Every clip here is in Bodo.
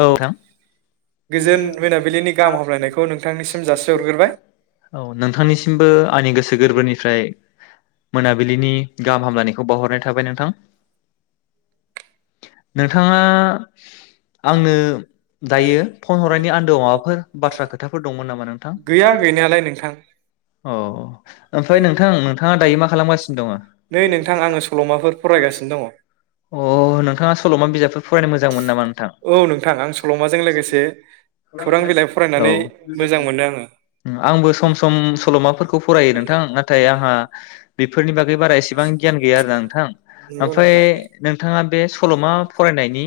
औ नोथां [unintelligible] गोजोन मोनाबिलिनि गाहाम हामलायनायखौ नोंथांनिसिम जासिहरग्रोबाय औ नोंथांनिसिमबो आंनि गोसो गोरबोनिफ्राय। मोनाबिलिनि गाहाम हामलायनायखौ बावहरनाय। थाबाय नोंथां। नोंथाङा आंनो दायो फन हरनायनि आन्दोआव माबाफोर बाथ्रा खोथाफोर दंमोन नामा नोंथां। अ। गैया गैनायालाय नोंथां ओमफ्राय नोंथां नोंथाङा दायो मा खालामगासिनो दङ। नै नोंथां आङो सल'माफोर फरायगासिनो दङ अ नोंथाङा सल'मा बिजाबफोर फरायनो मोजां मोनो नामा नोंथां? औ नोंथां आं सल'माजों लोगोसे खौरां बिलाइ औ फरायनानै मोजां मोनो आङो आंबो सम सम सल'माफोरखौ फरायो नोंथां नाथाय आंहा बेफोरनि बागै बारा एसेबां गियान गैया आरोना नोंथां नंगौ ओमफ्राय नोंथां नोंथाङा बे सल'मा फरायनायनि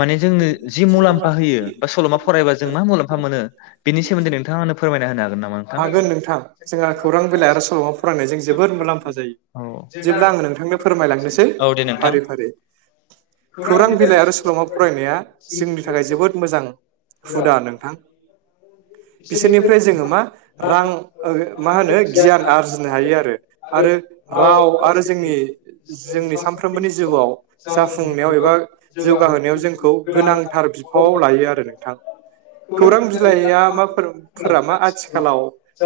माने जोंनो जि मुलाम्फा होयो बा सल'मा फरायबा जों मा मुलाम्फा मोनो बेनि सोमोन्दै नोंथाङा आंनो फोरमायना होनो हागोन नामा नोंथां हागोन नोंथां जोंहा खौरां बिलाइ आरो सल'मा फरायनायजों जोबोद मुलाम्फा जायो जेब्ला आङो नोंथांनो फोरमायलांनोसै औ दे नोंथां। फारि फारि खौरां बिलाइ आरो सल'मा फरायनाया जोंनि थाखाय जोबोद मोजां हुदा नोंथां बिसोरनिफ्राय जोङो मा रां मा होनो गियान आरजिनो हायो आरो आरो राव आरो जोंनि जोंनि सानफ्रोमबोनि जिउआव जाफुंनायाव एबा जौगाहोनायाव जोंखौ गोनांथार बिफाव लायो आरो नोंथां खौरां बिलाइया माफोरा मा आथिखालाव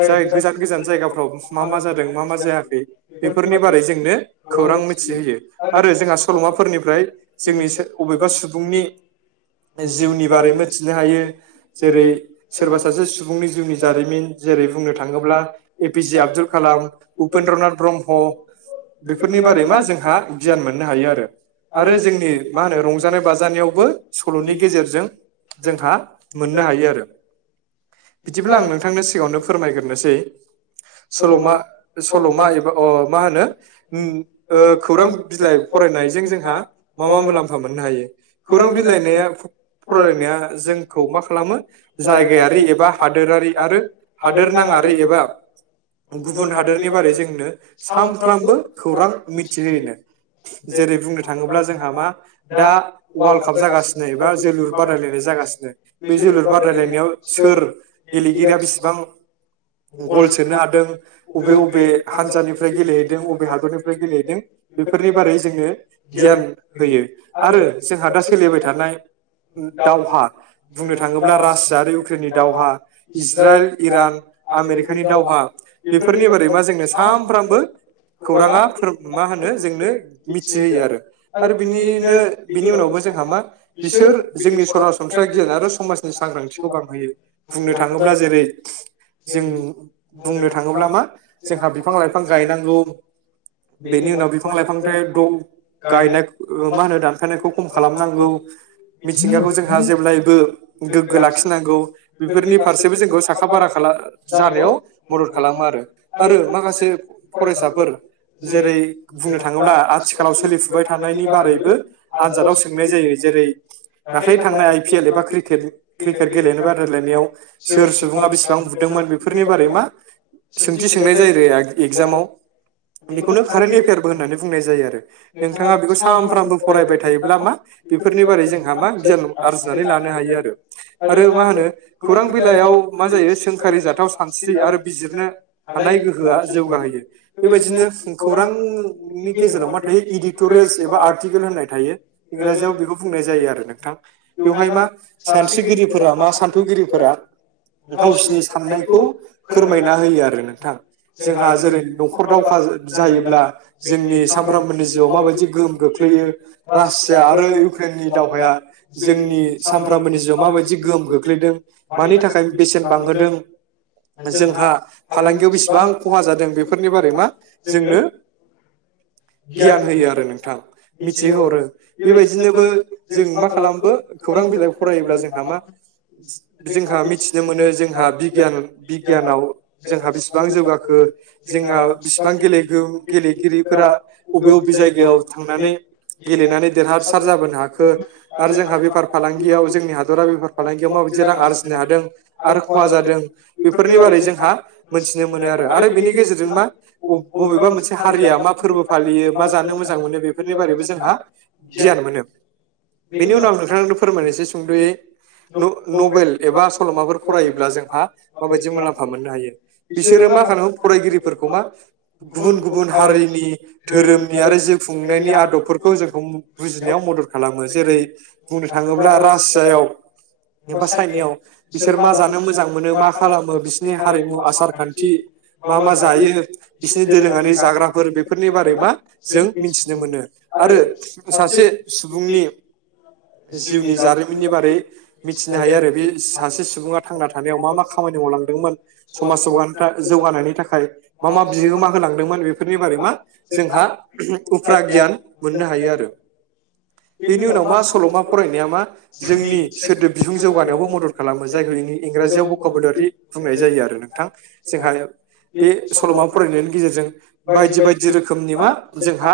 जाय गोजान गोजान जायगाफ्राव मा मा जादों मा मा जायाखै बेफोरनि बारै जोंनो खौरां मिथिहोयो आरो जोंहा सल'माफोरनिफ्राय जोंनि अबेबा सुबुं सुबुंनि जिउनि बारै मिथिनो हायो जेरै सोरबा सासे सुबुंनि जिउनि जारिमिन जेरै बुंनो थाङोब्ला ए पि जे आब्दुल कालाम उपेन्द्रना ब्रह्म बेफोरनि बारै मा जोंहा गियान मोननो हायो आरो आरो जोंनि मा होनो रंजानाय बाजानायावबो सल'नि गेजेरजों जोंहा मोननो हायो आरो बिदिब्लाब्ला आं नोंथांनो सिगाङावनो फोरमायग्रोसै सल'मा सल'मा एबा मा होनो ओ खौरां बिलाइ फरायनायजों जोंहा मा मा मुलाम्फा मोननो हायो। खौरां बिलाइनाया फरायनाया जोंखौ मा खालामो जायगायारि एबा हादोरारि आरो हादोर नाङारि एबा गुबुन हादोरनि बारै जोंनो सानफ्रामबो खौरां मिथिहोयोनो जेरै बुंनो थाङोब्ला जोंहा मा दा वार्ल्ड काप जागासिनो एबा जोलुर बादायलायनाय जागासिनो बे जोलुर बादायलायनायाव सोर गेलेगिरिया बेसेबां गल सोनो हादों अबे अबे हानजानिफ्राय गेलेहैदों अबे हादरनिफ्राय गेलेहैदों बेफोरनि बारै जोंनो गियान होयो आरो जोंहा दा सोलिबाय थानाय दावहा बुंनो थाङोब्ला रासिया आरो इउक्रेननि दावहा इज्राइल इरान आमेरिकानि दावहा बेफोरनि बारै मा जोंनो सानफ्रामबो खौराङा फोर मा होनो जोंनो मिथिहोयो आरो आरो बिनिनो बिनि उनावबो जोंहा मा बिसोर जोंनि सरासनस्रााय गियान आरो समाजनि सांग्रांथिखौ बांहोयो बुंनो थाङोब्ला जेरै जों बुंनो थाङोब्ला मा जोंहा बिफां लाइफां गायनांगौ बेनि उनाव बिफां लाइफांफ्राय द गायनाय मा होनो दा नफायनायखौ खम खालामनांगौ मिथिंगाखौ जोंहा जेब्लायबो गोग्गो लाखिनांगौ बेफोरनि फारसेबो जोंखौ साखा बारा जानायाव मदद खालामो आरो आरो माखासे फरायसाफोर जेरै बुंनो थाङोब्ला आथिखालाव सोलिफुबाय थानायनि बारैबो आनजादाव सोंनाय जायो जेरै दाखलै थांनाय आइ पि एल एबा क्रिकेट क्रिकेट गेलेनाय बादायलायनायाव सोर सुबुङा बेसेबां बुदोंमोन बेफोरनि बारै मा सोंथि सोंनाय जायो एगजामाव बेखौनो कारेन्ट एफेयारबो होननानै बुंनाय जायो आरो नोंथाङा बेखौ सानफ्रामबो फरायबाय थायोब्ला मा बेफोरनि बारै जोंहा मा गियान आरजिनानै लानो हायो आरो आरो मा होनो खौरां बिलाइयाव मा जायो सोंखारि जाथाव सानस्रि आरो बिजिरनो हानाय गोहोआ जौगाहोयो बेबायदिनो खौरांनि गेजेराव मा थायो इडिटरियेल्स एबा आर्ट आरथिकेल होन्नाय थायो। इंराजियाव बेखौ बुंनाय जायो आरो नोंथां बेवहाय मा सानस्रिगिरिफोरा मा सान्थौगिरिफोरा गावसिनि साननायखौ फोरमायना होयो आरो नोंथां जोंहा जेरै नखर दावखा जायोब्ला जोंनि सामफ्रामबोनि जिउआव माबायदि गो खोख्लैयो। रासिया आरो इउक्रेननि दावहाया जोंनि सामफ्रामबोनि जिउआव माबायदि गोहोम खोख्लैदों मानि थाखाय बेसेन बांहोदों जोंहा फालांगियाव बेसेबां खहा जादों बेफोरनि बारै मा जोंनो गियान होयो आरो नोंथां मिथि होहरो। बेबायदिनोबो जों मा खालामो खौरां बिलाइ फरायोब्ला जोंहा मा जोंहा मिथिनो मोनो जोंहा बिगियान बिगियानाव जोंहा बिसिबां जौगाखो जोंहा बिसिबां गेलेखो गेलेगिरिफोरा अबे बबे जायगायाव थांनानै गेलेनानै देरहासार जाबोनो हाखो आरो जोंहा बेफार फालांगियाव जोंनि हादरा बेफार फालांगियाव माबायदि रां आरजिनो हादों। आरो खहा जादों। बेफोरनि बारै जोंहा मोनथिनो मोनो आरो आरो बेनि गेजेरजों मा बबेबा मोनसे हारिया मा फोरबो फालियो मा जानो मोजां मोनो बे बेफोरनि बारैबो जोंहा गियान मोनो बेनि उनाव नोंथांनो फोरमायनोसै सुंदयै न' नभेल एबा सल'माफोर फरायोब्ला जोंहा माबायदि मुलाम्फा मोननो हायो बिसोरो मा खालामोन फरायगिरिफोरखौ मा गुबुन गुबुन हारिनि धोरोमनि आरो जिउ खुं नायनि आदबफोर खौ जोंखौ बुजिनायाव मदद खालामो जेरै बुंनो थाङोब्ला रासियायाव एबा चाइनायाव बिसोर मा जानो मोजां मोनो मा खालामो बिसिनि हारिमु आसार खान्थि मा मा जायो बिसिनि दोरोङारि जाग्राफोर बेफोरनि बारै मा जों मिथि जों मोननो। आरो सासे सुबुंनि जिउनि जारिमिननि बारै मिथिनो हायो आरो बे सासे सुबुङा थांना थानायाव मा मा खामानि मावलांदोंमोन समाज जौगानोथा जौगानायनि थाखाय मा मा बिहोमा होलांदोंमोन बेफोरनि बारै मा जोंहा उफ्रा गियान मोननो हायो आरो बेनि उनाव मा सल'मा फरायनाया मा जोंनि सोदोब बिहुं जौगानायावबो मदद खालामो जायखौ इंनि इंराजियावबो भकेबुलारि बुंनाय जायो आरो नोंथां जोंहा बे सल'मा फरायनायनि गेजेरजों बायदि बायदि रोखोमनि मा जोंहा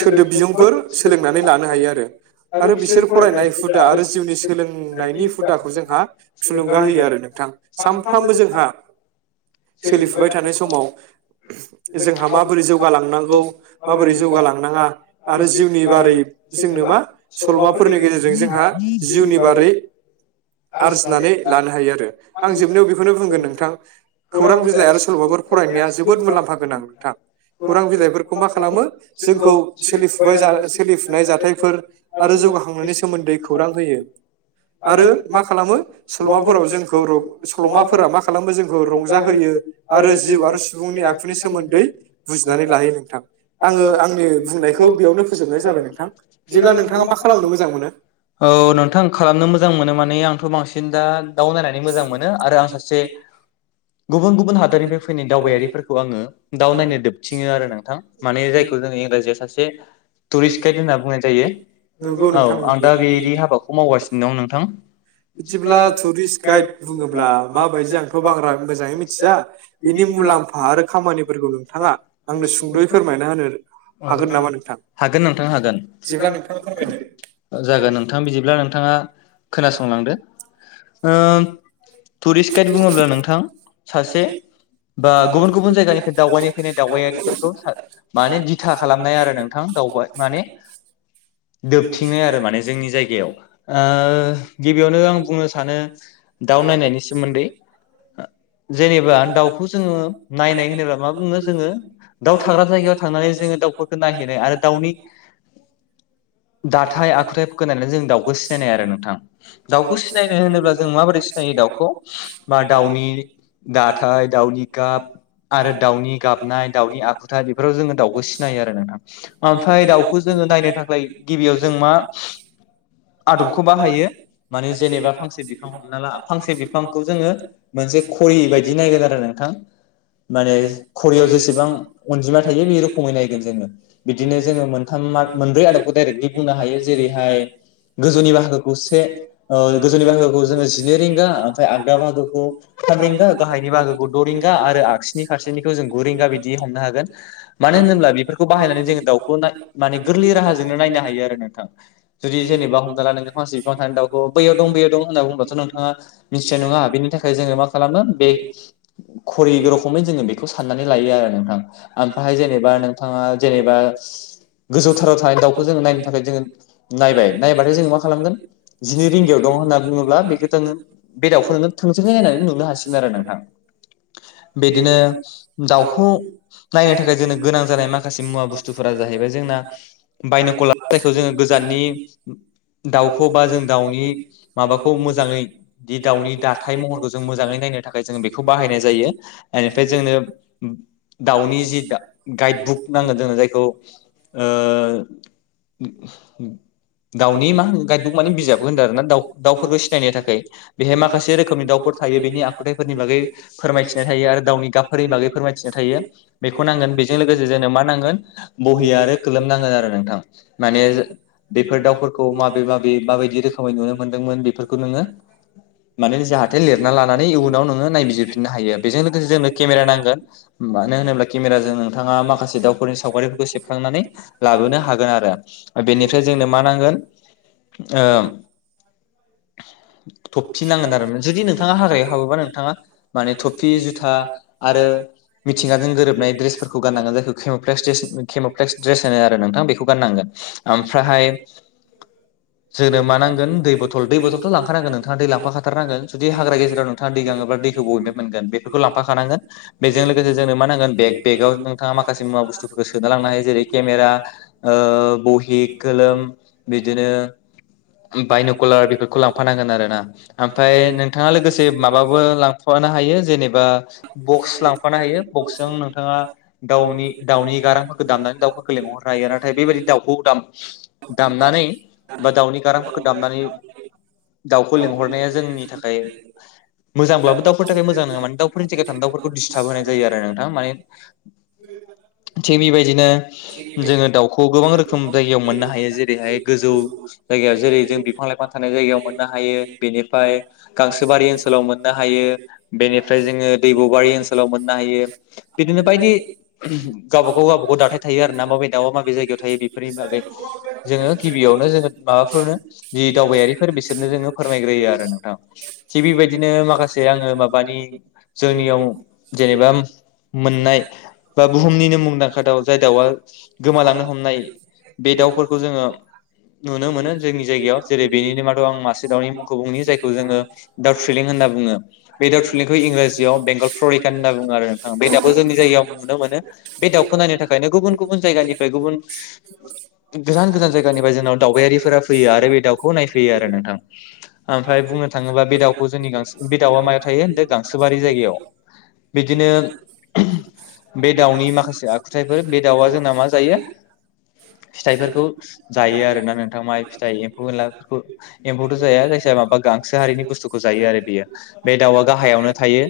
सोदोब बिजोंफोर सोलोंनानै लानो हायो आरो आरो बिसोर फरायनाय हुदा आरो जिउनि सोलोंनायनि हुदाखौ जोंहा थुलुंगा होयो आरो नोंथां सानफ्रामबो जोंहा सोलिफुबाय थानाय समाव जोंहा माबोरै जौगालांनांगौ माबोरै जौगालां नाङा आरो जिउनि बारै जोंनो मा सल'माफोरनि गेजेरजों जोंहा जिउनि बारै आरजिनानै लानो हायो आरो आं जोबनायाव बेखौनो बुंगोन नोंथां खौरां बिलाइ आरो सल'माफोर फरायनाया जोबोद मुलाम्फा गोनां नोंथां खौरां बिलाइफोरखौ मा खालामो जोंखौ सोलिफुबाय जा सोलिफुनाय जाथायफोर आरो जौगाखांनायनि सोमोन्दै खौरां होयो। आरो मा खालामो सल'माफोराव जोंखौ र' सल'माफोरा मा खालामो जोंखौ रंजाहोयो। आरो जिउ आरो सुबुंनि आखुनि सोमोन्दै बुजिनानै लाहोयो नोंथां। आङो आं जेब्ला नोंथाङा मा खालामनो मोजां मोनो औ नोंथां खालामनो मोजां मोनो माने आंथ' बांसिन दा दाउ नायनानै मोजां मोनो आरो आं सासे गुबुन गुबुन हादोरनिफ्राय फैनाय दावबायारिफोरखौ आङो दाव नायनो दोबथिङो आरो नोंथां माने जाय ओ इंराजियाव सासे टुरिस गाइद होनना बुंनाय जायो। नंगौ औ नोंथां आं दा बेदि नंगौ हाबाखौ मावगासिनो दं नोंथां। बिदिब्ला टुरिस्ट गाइड बुङोब्ला माबायदि आंथ' बांग्रा मोजाङै मिथिया बिनि मुलाम्फा आरो खामानिफोरखौ नोंथाङा आंनो सुंद'यै फोरमायना होनो हागोन नामा नोंथां? हागोन नोंथां हागोन बिदिब्ला नोंथाङा फोरमायदो। जागोन नोंथां बिदिब्ला नोंथाङा [inaudible] खोनासंलांदो। ओं टुरिस्ट गाइड बुङोब्ला नोंथां सासे बा गुबुन गुबुन जायगानिफ्राय दावबायनो फैनाय दावबायारिफोरखौ सा माने दि बिथा खालामनाय आरो नोंथां दाउबाय माने दोबथिंनाय आरो माने जोंनि जायगायाव ओ गिबियावनो आं बुंनो सानो दाउ नायनायनि सोमोन्दै ओ जेनेबा दाउखौ जोङो नायनाय होनोबा मा बुङो जोङो दाउ थाग्रा जायगायाव थांनानै ज जोङो दाउफोरखौ नागेरो आरो दाउनि दाथाय आखुथायफोरखौ नायनानै जों दाउखौ सिनायनाय आरो नोंथां। दाउखौ सिनायनो होनोब्ला जों माबोरै सिनायो दाउखौ मा दाउनि दाथाय दाउनि गाब आरो दाउनि गाबनाय दाउनि आखुथाइ बेफोराव जोङो दाउखौ सि जायो आरो नोंथां ओमफाय दाउखौ जोङो नायनो थाखाय गिबियाव जों मा आदबखौ बाहायो माने जेनेबा फांसे बिफां हमना ला फांसे बिफां खौ जोङो मोनसे खरि बायदि नागोन आरो नोंथां माने खरियाव जेसेबां अनजिमा थायो बे र खमै नायगोन जोङो बिदिनो जोङो मोन्थाम मार्ग मोनब्रै आरो दायरेकलि बुंनो हायो जेरैहाय गोजौनि बाहागोखौ से ओ गोजौनि बाहागोखौ जोङो जिनै रिंगा ओमफाय आ दा बाहागोखौ थाम रिंगा गाहायनि बागोखौ द' रिंगा आरो आगसिनि फारसेनिखौ जों गु रिंगा बिदि हमनो हागोन। मानो होनोब्ला बेफोरखौ बाहायनानै जोङो दाउखौ माने गोरलै राहाजोंनो नायनो हायो आरो नोंथां जुदि जेनेबा हमना ला नों फांसे बिफां थानाय दाउखौ बै आव दं बैयाव दं बैयाव दं होनना बुंबाथ' नोंथाङा मिथि जेनेबा बेनि थाखाय जोङो मा खालामो बे घरि रखमै जोङो बेखौ साननानै लायो आरो नोंथां जेनेबा नोंथाङा जेनेबा गोजौथाराव थानाय दाउखौ जों नायनो थाखाय जोङो नायबाय नायबाथाय जोंङो मा खालामगोन जिनै रिंगायाव दं होनना बुङोब्ला बेखौ जों बे दाउ थोंजोङै नायनानै नुनो हासिगोन आरो नोंथां बिदिनो दावउखौ नायनो थाखाय जोंनो गोनां जानाय माखासे मुवा बुस्थुफोरा जाहैबाय जोंना बायन' कलारखौ जोङो गोजाननि दाउखौ बा जों दाउनि माबाखौ मोजाङै दाउनि दाथाय महरखौ जों मोजाङै नायनो थाखाय जों बेखौ बाहायनाय जायो इनिफाय जोंनो दाउनि गाइद बुक नांगोन जोंनो जायखौ ओ [inaudible] दावनि मा होन गाइदबुक माने बिजाबखौ होनदों आरो ना दा-दाउफोरखौ सिनायनो थाखाय बेहाय माखासे रोखोमनि दाउफोर थायो बेनि आखुथायफोरनि बागै फोरमायथिनाय थायो आरो दाउनि गाबफोरनि बागै फोरमायथिनाय थायो। बेखौ नांगोन बेजों लोगोसे जोंनो मा नांगोन बहि आरो कोलोम नांगोन आरो नोंथां माने बे दाउफोरखौ माबे माबे माबायदि रोखोमै नुनो मोनदोंमोन बेफोरखौ नोङो माने जाहाथे लिरना लानानै इयुनाव नोङो नायबिजिरफिननो हायो बेजों लोगोसे जोंनो केमेरा नांगोन मानो होनोब्ला नोंथाङा माखासे दाउफोरनि सावगारिफोरखौ सेबखांनानै लाबोनो हागोन आरो बेनिफ्राय जोंनो मा नांगोन ओ थफि नांगोन आरो जुदि नोंथाङा हाग्रायाव हाबोबा नोंथाङा माने थफि जुथा आरो मिथिंगाजों गोरोब नै द्रेस फोरखौ गाननांगोन। जायखौ खेम'फ्लेस खेम' फ्लेस द्रेस होनो आरो नोंथां बेखौ गाननांगोन ओमफ्रायहाय जोंनो मा नांगोन दै बथल दै बथलथ' लांखा नांगोन नों नोंथाङा दै लांफाखाथारनांगोन जुदि हाग्रा गेजेराव नोंथाङा दै गाङोब्ला दैखौ बबेनिफ्राय मोनगोन बेफोरखौ लांफाखानांगोन बेजों लोगोसे जोंनो मा नांगोन बेग बेगाव नोंथाङा माखासे मुवा बुस्थुफोरखो सोना लांनो हायो जेरै केमेरा ओ बहि, कोलोम बिदिनो बायन'कलार बेफोरखौ लांफानांगोन। आरोना ओमफाय नोंथाङा लोगोसे माबाबो लांफानो हायो जेने बा बक्स लांफानो हायो बक्सजों नों बा दाउनि दाउनि गारांफोरखौ दामनानै दाउफोरखौ लेंहरनो हायो नाथाय बेबायदि दाउखौ दाम [inaudible] दामनानै बा दाउनि गारांफोरखौ दामनानै दाउखौ लिंहरनाया जोंनि थाखाय मोजांब्लाबो दाउफोरनि थाखाय मोजां नङा माने दाउफोरनि जायगायाव थांनानै दाउफोरखौ डिस्टाब होनाय जायो आरो नों नोंथां माने थिग बेबायदिनो जोङो दाउखौ गोबां रोखोम जायगायाव मोननो हायो जेरैहाय गोजौ जायगायाव जेरै जों बिफां लाइफां थानाय जायगायाव मोननो हायो बेनिफ्राय गांसोबारि ओनसोलाव मोननो हायो बेनिफ्राय जोङो दैबुबारि ओनसोलाव मोननो हायो बिदिनो बायदि गावबा गाव गावबा गाव दाथाय थायो आरो डड मोननाय बा बुहुमनिनो मुंदांखा दाव जाय दाउआ गोमालांनो हमनाय बे दाउफोरखौ जोङो नुनो मोनो जोंनि जायगायाव जेरै बेनिनो मादाव आं मासे दावनि मुंखौ बुंनि जायखो जोङो दाउ थ्रिलिं होनना बुंङो। बे दाउ फिलिंखो इंराजिआव बेंगल फरिक होनना बुंङो आरो नोंथां। बो जोंनि जायगायाव नुनो मोनो बे दाउखौ नायनो थाखायनो गुबुन गुबुन जायगानिफ्राय गुबुन गोजान गोजान जायगानिफ्राय जोंनाव दावबायारिफोरा फैयो आरो बे दाउखौ नायफैयो आरो नोंथां ओमफ्राय बुंनो थाङोबा बे दाउखौ जोंनि गांसो बे दाउआ मायाव थायो गांसोबारि जायगायाव बिदिनो बे दाउनि माखासे आखुथाय बे दाउआ जोंना मा जायो फिथाइफोरखौ जायो आरोना नोंथां माइ फिथाय एम्फौ एनला एम्फौथ' जाया जायखिया माबा गांसो हारिनि बुस्थुखौ जायो आरो बेयो बे दाउआ गाहायावनो थायो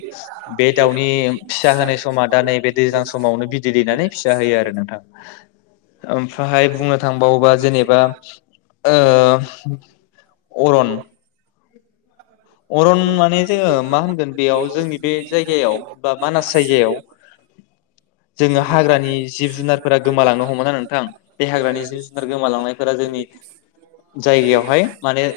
बे दाउनि फिसा होनाय समा दा नैबे दैज्लां समावनो बिदै दैनानै फि जाहोयो आरो नोंथां ओमफ्रायहाय बुंनो थांबावोबा जेनेबा ओ अरन अरन माने जोङो मा होनगोन बेयाव जोंनि बे जायगायाव बा मानास जायगायाव जोङो जोंना हाग्रानि जिब जुनारफोरा हमोना गोमालांनो नोंथां बे हाग्रानि जिब जुनार गोमालांनायफोरा जोंनि जायगायावहाय [inaudible] माने